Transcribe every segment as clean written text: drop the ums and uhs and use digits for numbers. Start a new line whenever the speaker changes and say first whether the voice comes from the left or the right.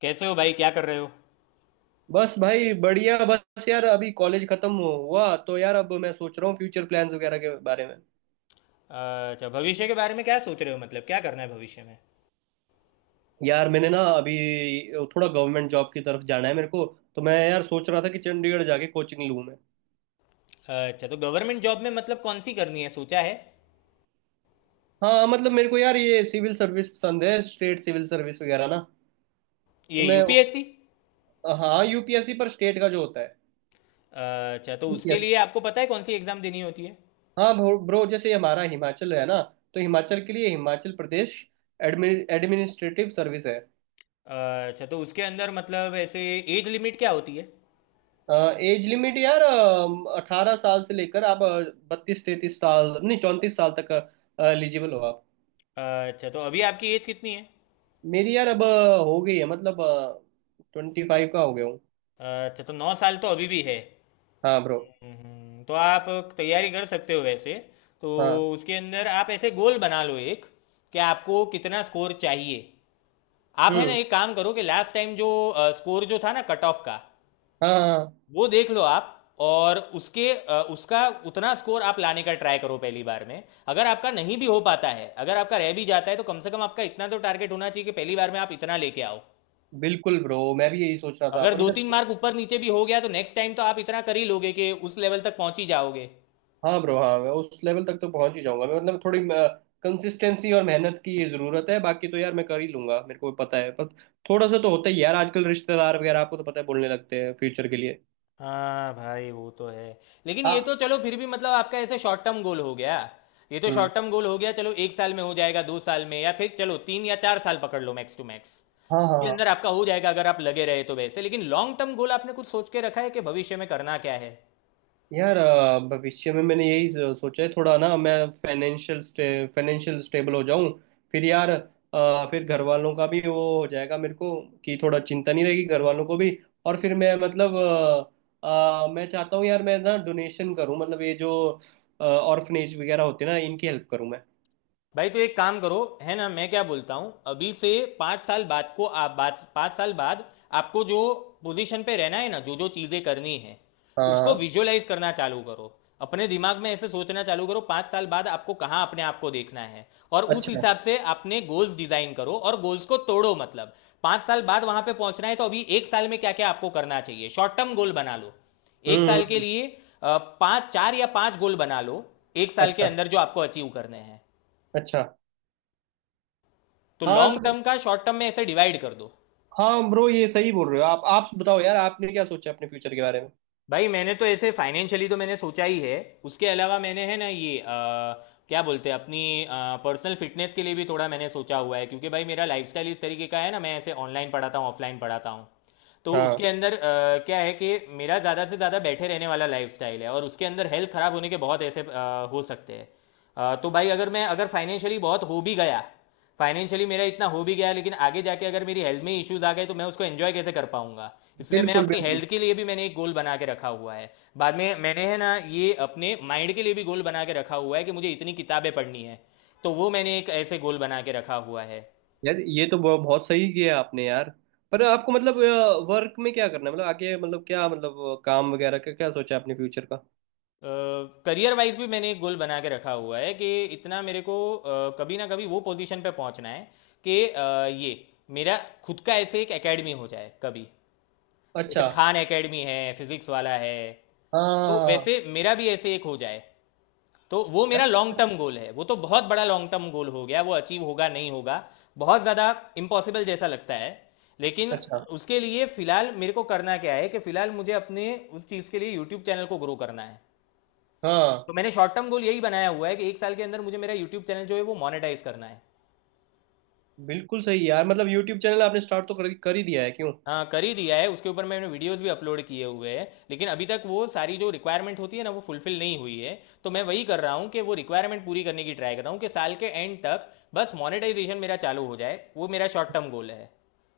left: कैसे हो भाई क्या कर रहे हो।
right: बस भाई बढ़िया। बस यार अभी कॉलेज खत्म हुआ तो यार अब मैं सोच रहा हूँ फ्यूचर प्लान्स वगैरह के बारे में।
left: अच्छा भविष्य के बारे में क्या सोच रहे हो मतलब क्या करना है भविष्य में।
right: यार मैंने ना अभी थोड़ा गवर्नमेंट जॉब की तरफ जाना है मेरे को। तो मैं यार सोच रहा था कि चंडीगढ़ जाके कोचिंग लूँ मैं।
left: अच्छा तो गवर्नमेंट जॉब में मतलब कौन सी करनी है सोचा है।
right: हाँ मतलब मेरे को यार ये सिविल सर्विस पसंद है, स्टेट सिविल सर्विस वगैरह ना। तो
left: ये
right: मैं
left: यूपीएससी।
right: हाँ यूपीएससी पर स्टेट का जो होता है।
left: अच्छा तो उसके
right: यस।
left: लिए आपको पता है कौन सी एग्ज़ाम देनी होती है।
right: हाँ ब्रो, जैसे हमारा हिमाचल है ना, तो हिमाचल के लिए हिमाचल प्रदेश एडमिनिस्ट्रेटिव सर्विस है।
left: अच्छा तो उसके अंदर मतलब ऐसे एज लिमिट क्या होती है।
right: एज लिमिट यार 18 साल से लेकर आप 32 33 साल नहीं 34 साल तक एलिजिबल हो आप।
left: अच्छा तो अभी आपकी एज कितनी है।
right: मेरी यार अब हो गई है मतलब 25 का हो गया हूँ।
left: अच्छा तो 9 साल तो अभी भी है।
right: हाँ ब्रो।
left: तो आप तैयारी कर सकते हो वैसे। तो
right: हाँ।
left: उसके अंदर आप ऐसे गोल बना लो एक, कि आपको कितना स्कोर चाहिए। आप है ना
right: हम्म।
left: एक काम करो कि लास्ट टाइम जो स्कोर जो था ना कट ऑफ का
right: हाँ हाँ हाँ।
left: वो देख लो आप। और उसके उसका उतना स्कोर आप लाने का ट्राई करो पहली बार में। अगर आपका नहीं भी हो पाता है अगर आपका रह भी जाता है तो कम से कम आपका इतना तो टारगेट होना चाहिए कि पहली बार में आप इतना लेके आओ।
right: बिल्कुल ब्रो मैं भी यही सोच रहा था
left: अगर
right: पर
left: दो
right: मैं
left: तीन मार्क ऊपर नीचे भी हो गया तो नेक्स्ट टाइम तो आप इतना कर ही लोगे कि उस लेवल तक पहुंच ही जाओगे।
right: हाँ ब्रो हाँ मैं उस लेवल तक तो पहुंच ही जाऊंगा। मैं मतलब थोड़ी कंसिस्टेंसी और मेहनत की ये जरूरत है, बाकी तो यार मैं कर ही लूंगा, मेरे को भी पता है। पर थोड़ा सा तो होता ही है यार, आजकल रिश्तेदार वगैरह आपको तो पता है बोलने लगते हैं फ्यूचर के लिए।
left: हाँ भाई वो तो है। लेकिन ये तो
right: हाँ।
left: चलो फिर भी मतलब आपका ऐसे शॉर्ट टर्म गोल हो गया। ये तो
right: हम्म।
left: शॉर्ट टर्म गोल हो गया चलो एक साल में हो जाएगा 2 साल में या फिर चलो 3 या 4 साल पकड़ लो मैक्स टू मैक्स।
right: हाँ हाँ
left: उसके
right: हाँ।
left: अंदर आपका हो जाएगा अगर आप लगे रहे तो वैसे। लेकिन लॉन्ग टर्म गोल आपने कुछ सोच के रखा है कि भविष्य में करना क्या है।
right: यार भविष्य में मैंने यही सोचा है थोड़ा ना। मैं फाइनेंशियल स्टेबल हो जाऊं फिर यार। फिर घर वालों का भी वो हो जाएगा मेरे को कि थोड़ा चिंता नहीं रहेगी घर वालों को भी। और फिर मैं मतलब मैं चाहता हूँ यार, मैं ना डोनेशन करूँ, मतलब ये जो ऑर्फनेज वगैरह होते हैं ना इनकी हेल्प करूँ मैं।
left: भाई तो एक काम करो है ना। मैं क्या बोलता हूँ अभी से 5 साल बाद को आप बाद 5 साल बाद आपको जो पोजीशन पे रहना है ना जो जो चीज़ें करनी है उसको
right: हाँ।
left: विजुअलाइज करना चालू करो। अपने दिमाग में ऐसे सोचना चालू करो 5 साल बाद आपको कहाँ अपने आप को देखना है और उस
right: अच्छा।
left: हिसाब से अपने गोल्स डिजाइन करो और गोल्स को तोड़ो मतलब। 5 साल बाद वहां पे पहुंचना है तो अभी एक साल में क्या क्या आपको करना चाहिए शॉर्ट टर्म गोल बना लो एक
right: हम्म,
left: साल के लिए। पाँच चार या पाँच गोल बना लो एक साल के
right: अच्छा।
left: अंदर जो आपको अचीव करने हैं।
right: अच्छा।
left: तो
right: हाँ
left: लॉन्ग
right: तो
left: टर्म का शॉर्ट टर्म में ऐसे डिवाइड कर दो।
right: हाँ ब्रो, ये सही बोल रहे हो आप। आप बताओ यार, आपने क्या सोचा अपने फ्यूचर के बारे में?
left: भाई मैंने तो ऐसे फाइनेंशियली तो मैंने सोचा ही है। उसके अलावा मैंने है ना ये क्या बोलते हैं अपनी पर्सनल फिटनेस के लिए भी थोड़ा मैंने सोचा हुआ है क्योंकि भाई मेरा लाइफस्टाइल इस तरीके का है ना मैं ऐसे ऑनलाइन पढ़ाता हूँ ऑफलाइन पढ़ाता हूँ। तो
right: हाँ।
left: उसके अंदर क्या है कि मेरा ज़्यादा से ज़्यादा बैठे रहने वाला लाइफस्टाइल है और उसके अंदर हेल्थ ख़राब होने के बहुत ऐसे हो सकते हैं। तो भाई अगर मैं अगर फाइनेंशियली बहुत हो भी गया फाइनेंशियली मेरा इतना हो भी गया लेकिन आगे जाके अगर मेरी हेल्थ में इश्यूज आ गए तो मैं उसको एंजॉय कैसे कर पाऊंगा। इसलिए मैं
right: बिल्कुल
left: अपनी
right: बिल्कुल।
left: हेल्थ के लिए भी मैंने एक गोल बना के रखा हुआ है। बाद में मैंने है ना ये अपने माइंड के लिए भी गोल बना के रखा हुआ है कि मुझे इतनी किताबें पढ़नी है। तो वो मैंने एक ऐसे गोल बना के रखा हुआ है।
right: यार ये तो बहुत सही किया आपने यार। पर आपको मतलब वर्क में क्या करना है मतलब आगे, मतलब क्या, मतलब काम वगैरह का क्या सोचा है आपने फ्यूचर का?
left: करियर वाइज भी मैंने एक गोल बना के रखा हुआ है कि इतना मेरे को कभी ना कभी वो पोजीशन पे पहुंचना है कि ये मेरा खुद का ऐसे एक एकेडमी हो जाए कभी।
right: अच्छा।
left: जैसे खान एकेडमी है फिजिक्स वाला है तो
right: हाँ।
left: वैसे मेरा भी ऐसे एक हो जाए। तो वो मेरा लॉन्ग टर्म गोल है वो तो बहुत बड़ा लॉन्ग टर्म गोल हो गया वो अचीव होगा नहीं होगा बहुत ज़्यादा इम्पॉसिबल जैसा लगता है। लेकिन
right: अच्छा।
left: उसके लिए फिलहाल मेरे को करना क्या है कि फिलहाल मुझे अपने उस चीज़ के लिए यूट्यूब चैनल को ग्रो करना है।
right: हाँ
left: तो मैंने शॉर्ट टर्म गोल यही बनाया हुआ है कि एक साल के अंदर मुझे मेरा यूट्यूब चैनल जो है वो मोनेटाइज करना है।
right: बिल्कुल सही यार, मतलब यूट्यूब चैनल आपने स्टार्ट तो कर ही दिया है क्यों?
left: हाँ कर ही दिया है उसके ऊपर मैंने वीडियोस भी अपलोड किए हुए हैं लेकिन अभी तक वो सारी जो रिक्वायरमेंट होती है ना वो फुलफिल नहीं हुई है। तो मैं वही कर रहा हूँ कि वो रिक्वायरमेंट पूरी करने की ट्राई कर रहा हूँ कि साल के एंड तक बस मोनेटाइजेशन मेरा चालू हो जाए वो मेरा शॉर्ट टर्म गोल है।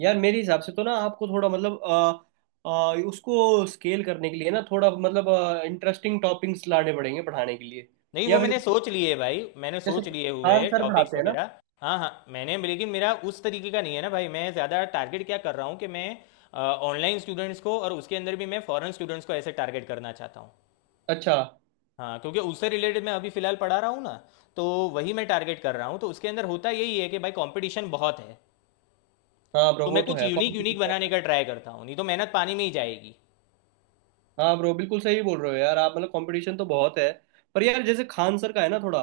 right: यार मेरे हिसाब से तो ना आपको थोड़ा मतलब उसको स्केल करने के लिए ना थोड़ा मतलब इंटरेस्टिंग टॉपिक्स लाने पड़ेंगे पढ़ाने के लिए।
left: नहीं वो
right: या फिर
left: मैंने सोच लिए भाई मैंने
right: जैसे
left: सोच लिए
right: खान
left: हुए
right: सर
left: टॉपिक्स
right: पढ़ाते हैं ना।
left: वगैरह। हाँ हाँ मैंने लेकिन मेरा उस तरीके का नहीं है ना भाई मैं ज़्यादा टारगेट क्या कर रहा हूँ कि मैं ऑनलाइन स्टूडेंट्स को और उसके अंदर भी मैं फॉरेन स्टूडेंट्स को ऐसे टारगेट करना चाहता हूँ।
right: अच्छा।
left: हाँ क्योंकि उससे रिलेटेड मैं अभी फ़िलहाल पढ़ा रहा हूँ ना तो वही मैं टारगेट कर रहा हूँ तो उसके अंदर होता यही है कि भाई कंपटीशन बहुत है।
right: हाँ ब्रो,
left: तो मैं
right: वो तो
left: कुछ
right: है
left: यूनिक
right: कॉमेडी।
left: यूनिक बनाने का ट्राई करता हूँ नहीं तो मेहनत पानी में ही जाएगी।
right: हाँ ब्रो बिल्कुल सही बोल रहे हो यार आप, मतलब कंपटीशन तो बहुत है। पर यार जैसे खान सर का है ना थोड़ा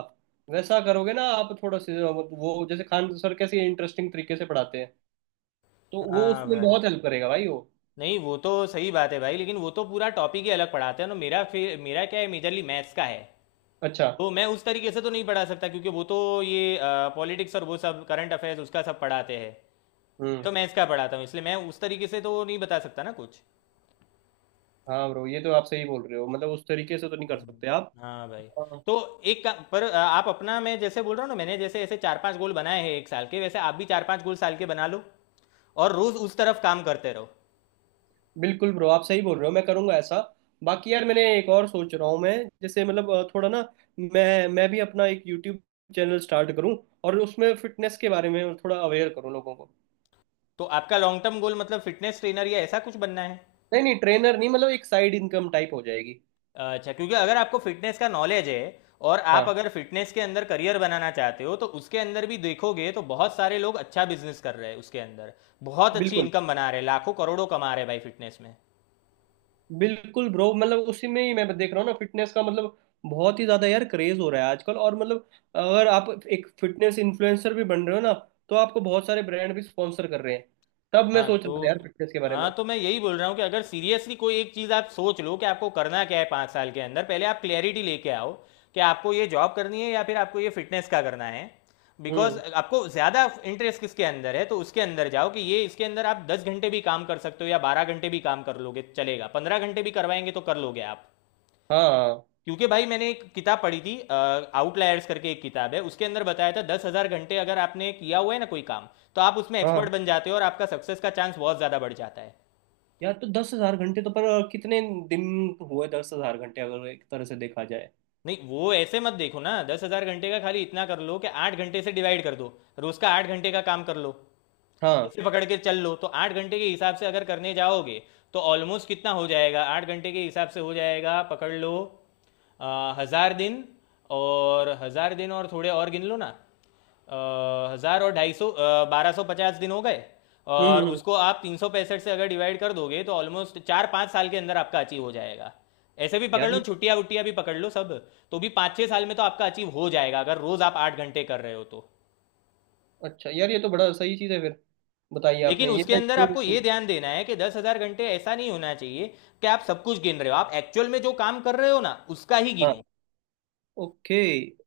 right: वैसा करोगे ना आप, थोड़ा से वो जैसे खान सर कैसे इंटरेस्टिंग तरीके से पढ़ाते हैं, तो वो
left: हाँ
right: उसमें
left: भाई।
right: बहुत हेल्प करेगा भाई वो।
left: नहीं वो तो सही बात है भाई लेकिन वो तो पूरा टॉपिक ही अलग पढ़ाते हैं ना मेरा फिर मेरा क्या है मेजरली मैथ्स का है।
right: अच्छा।
left: तो मैं उस तरीके से तो नहीं पढ़ा सकता क्योंकि वो तो ये पॉलिटिक्स और वो सब करंट अफेयर्स उसका सब पढ़ाते हैं।
right: हम्म।
left: तो मैं इसका पढ़ाता हूँ इसलिए मैं उस तरीके से तो नहीं बता सकता ना कुछ।
right: हाँ ब्रो, ये तो आप सही बोल रहे हो, मतलब उस तरीके से तो नहीं कर सकते आप।
left: हम्म। हाँ भाई।
right: हाँ,
left: तो पर आप अपना मैं जैसे बोल रहा हूँ ना मैंने जैसे ऐसे चार पांच गोल बनाए हैं एक साल के वैसे आप भी चार पांच गोल साल के बना लो और रोज उस तरफ काम करते रहो।
right: बिल्कुल ब्रो, आप सही बोल रहे हो, मैं करूंगा ऐसा। बाकी यार मैंने एक और सोच रहा हूँ मैं, जैसे मतलब थोड़ा ना। मैं भी अपना एक यूट्यूब चैनल स्टार्ट करूँ और उसमें फिटनेस के बारे में थोड़ा अवेयर करूँ लोगों को।
left: तो आपका लॉन्ग टर्म गोल मतलब फिटनेस ट्रेनर या ऐसा कुछ बनना है।
right: नहीं नहीं ट्रेनर नहीं, मतलब एक साइड इनकम टाइप हो जाएगी।
left: अच्छा क्योंकि अगर आपको फिटनेस का नॉलेज है और
right: हाँ।
left: आप अगर फिटनेस के अंदर करियर बनाना चाहते हो तो उसके अंदर भी देखोगे तो बहुत सारे लोग अच्छा बिजनेस कर रहे हैं उसके अंदर। बहुत अच्छी
right: बिल्कुल
left: इनकम बना रहे हैं लाखों करोड़ों कमा रहे हैं भाई फिटनेस में।
right: बिल्कुल ब्रो, मतलब उसी में ही मैं देख रहा हूँ ना फिटनेस का, मतलब बहुत ही ज्यादा यार क्रेज हो रहा है आजकल। और मतलब अगर आप एक फिटनेस इन्फ्लुएंसर भी बन रहे हो ना, तो आपको बहुत सारे ब्रांड भी स्पॉन्सर कर रहे हैं। तब मैं
left: हाँ
right: सोच
left: तो
right: रहा था यार फिटनेस के बारे
left: हाँ
right: में।
left: तो मैं यही बोल रहा हूँ कि अगर सीरियसली कोई एक चीज़ आप सोच लो कि आपको करना क्या है 5 साल के अंदर पहले आप क्लैरिटी लेके आओ। कि आपको ये जॉब करनी है या फिर आपको ये फिटनेस का करना है। बिकॉज
right: हम्म।
left: आपको ज़्यादा इंटरेस्ट किसके अंदर है तो उसके अंदर जाओ कि ये इसके अंदर आप 10 घंटे भी काम कर सकते हो या 12 घंटे भी काम कर लोगे चलेगा 15 घंटे भी करवाएंगे तो कर लोगे आप।
right: हाँ।
left: क्योंकि भाई मैंने एक किताब पढ़ी थी आउटलायर्स करके एक किताब है उसके अंदर बताया था 10,000 घंटे अगर आपने किया हुआ है ना कोई काम। तो आप उसमें एक्सपर्ट
right: हाँ
left: बन जाते हो और आपका सक्सेस का चांस बहुत ज्यादा बढ़ जाता है।
right: यार तो 10,000 घंटे तो पर कितने दिन हुए 10,000 घंटे अगर एक तरह से देखा जाए?
left: नहीं वो ऐसे मत देखो ना 10,000 घंटे का खाली इतना कर लो कि 8 घंटे से डिवाइड कर दो। रोज का 8 घंटे का काम कर लो
right: हाँ।
left: ऐसे पकड़ के चल लो तो 8 घंटे के हिसाब से अगर करने जाओगे तो ऑलमोस्ट कितना हो जाएगा 8 घंटे के हिसाब से हो जाएगा पकड़ लो। 1,000 दिन और 1,000 दिन और थोड़े और गिन लो ना 1,000 और 250 1,250 दिन हो गए।
right: हम्म
left: और
right: हम्म,
left: उसको आप 365 से अगर डिवाइड कर दोगे तो ऑलमोस्ट 4 5 साल के अंदर आपका अचीव हो जाएगा। ऐसे भी पकड़
right: यार
left: लो
right: ये
left: छुट्टियां वुट्टियां भी पकड़ लो सब। तो भी 5 6 साल में तो आपका अचीव हो जाएगा अगर रोज आप 8 घंटे कर रहे हो तो।
right: अच्छा यार ये तो बड़ा सही चीज है फिर। बताइए
left: लेकिन
right: आपने ये
left: उसके अंदर आपको ये ध्यान देना है कि 10,000 घंटे ऐसा नहीं होना चाहिए कि आप सब कुछ गिन रहे हो। आप एक्चुअल में जो काम कर रहे हो ना उसका ही गिनो।
right: ओके।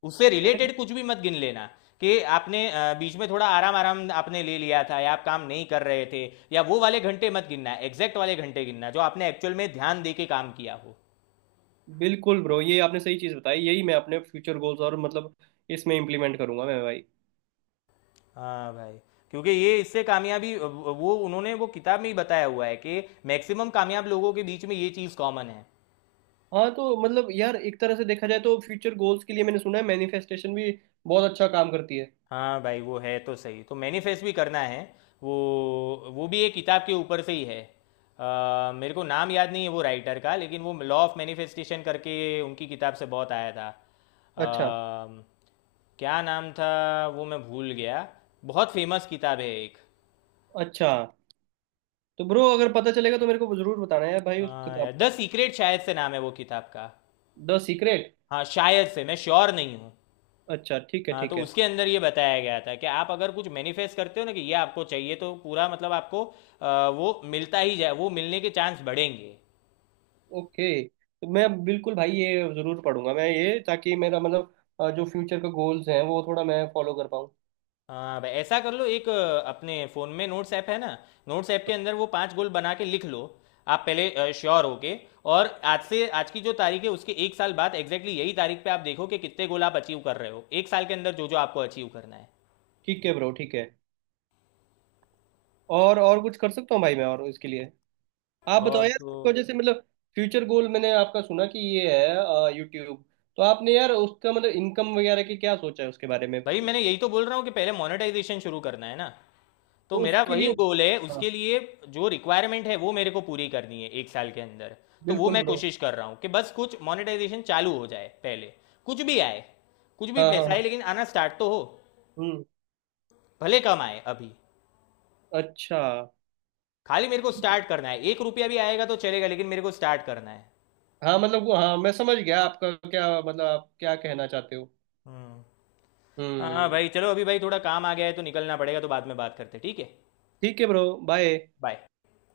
left: उससे रिलेटेड कुछ भी मत गिन लेना कि आपने बीच में थोड़ा आराम आराम आपने ले लिया था या आप काम नहीं कर रहे थे। या वो वाले घंटे मत गिनना एग्जैक्ट वाले घंटे गिनना जो आपने एक्चुअल में ध्यान दे के काम किया हो।
right: बिल्कुल ब्रो, ये आपने सही चीज़ बताई। यही मैं अपने फ्यूचर गोल्स और मतलब इसमें इम्प्लीमेंट करूंगा मैं भाई।
left: हाँ भाई। क्योंकि ये इससे कामयाबी वो उन्होंने वो किताब में ही बताया हुआ है कि मैक्सिमम कामयाब लोगों के बीच में ये चीज़ कॉमन है।
right: हाँ तो मतलब यार एक तरह से देखा जाए तो फ्यूचर गोल्स के लिए मैंने सुना है मैनिफेस्टेशन भी बहुत अच्छा काम करती है।
left: हाँ भाई वो है तो सही तो मैनिफेस्ट भी करना है। वो वो भी एक किताब के ऊपर से ही है। मेरे को नाम याद नहीं है वो राइटर का लेकिन वो लॉ ऑफ मैनिफेस्टेशन करके उनकी किताब से बहुत आया था।
right: अच्छा।
left: क्या नाम था वो मैं भूल गया। बहुत फेमस किताब है एक।
right: अच्छा तो ब्रो अगर पता चलेगा तो मेरे को जरूर बताना है भाई उस किताब का।
left: द सीक्रेट शायद से नाम है वो किताब का।
right: The secret.
left: हाँ शायद से मैं श्योर नहीं हूँ।
right: अच्छा, ठीक है
left: हाँ तो
right: ठीक है।
left: उसके अंदर ये बताया गया था कि आप अगर कुछ मैनिफेस्ट करते हो ना कि ये आपको चाहिए तो पूरा मतलब आपको वो मिलता ही जाए वो मिलने के चांस बढ़ेंगे।
right: ओके तो मैं बिल्कुल भाई ये जरूर पढ़ूंगा मैं ये, ताकि मेरा मतलब जो फ्यूचर का गोल्स हैं वो थोड़ा मैं फॉलो कर पाऊँ।
left: हाँ भाई ऐसा कर लो एक अपने फ़ोन में नोट्स ऐप है ना। नोट्स ऐप के अंदर वो पांच गोल बना के लिख लो आप पहले श्योर होके। और आज से आज की जो तारीख है उसके एक साल बाद एग्जैक्टली यही तारीख पे आप देखो कि कितने गोल आप अचीव कर रहे हो एक साल के अंदर जो जो आपको अचीव करना है।
right: ठीक है ब्रो। ठीक है। और कुछ कर सकता हूँ भाई मैं और इसके लिए? आप बताओ
left: और
right: यार,
left: तो।
right: आपको जैसे मतलब फ्यूचर गोल मैंने आपका सुना कि ये है यूट्यूब, तो आपने यार उसका मतलब इनकम वगैरह की क्या सोचा है उसके बारे में
left: भाई
right: तो?
left: मैंने यही तो बोल रहा हूँ कि पहले मोनेटाइजेशन शुरू करना है ना तो मेरा
right: उसके
left: वही
right: लिए
left: गोल है
right: हाँ
left: उसके लिए। जो रिक्वायरमेंट है वो मेरे को पूरी करनी है एक साल के अंदर। तो वो
right: बिल्कुल
left: मैं
right: ब्रो।
left: कोशिश कर रहा हूँ कि बस कुछ मोनेटाइजेशन चालू हो जाए पहले। कुछ भी आए कुछ भी
right: हाँ हाँ
left: पैसा आए
right: हाँ।
left: लेकिन आना स्टार्ट तो हो।
right: हम्म।
left: भले कम आए अभी।
right: अच्छा।
left: खाली मेरे को
right: ठीक है।
left: स्टार्ट करना है 1 रुपया भी आएगा तो चलेगा लेकिन मेरे को स्टार्ट करना है।
right: हाँ मतलब हाँ मैं समझ गया आपका क्या मतलब, आप क्या कहना चाहते हो।
left: हम्म। हाँ
right: हम्म।
left: भाई चलो अभी भाई थोड़ा काम आ गया है तो निकलना पड़ेगा तो बाद में बात करते हैं, ठीक है।
right: ठीक है ब्रो। बाय।
left: बाय।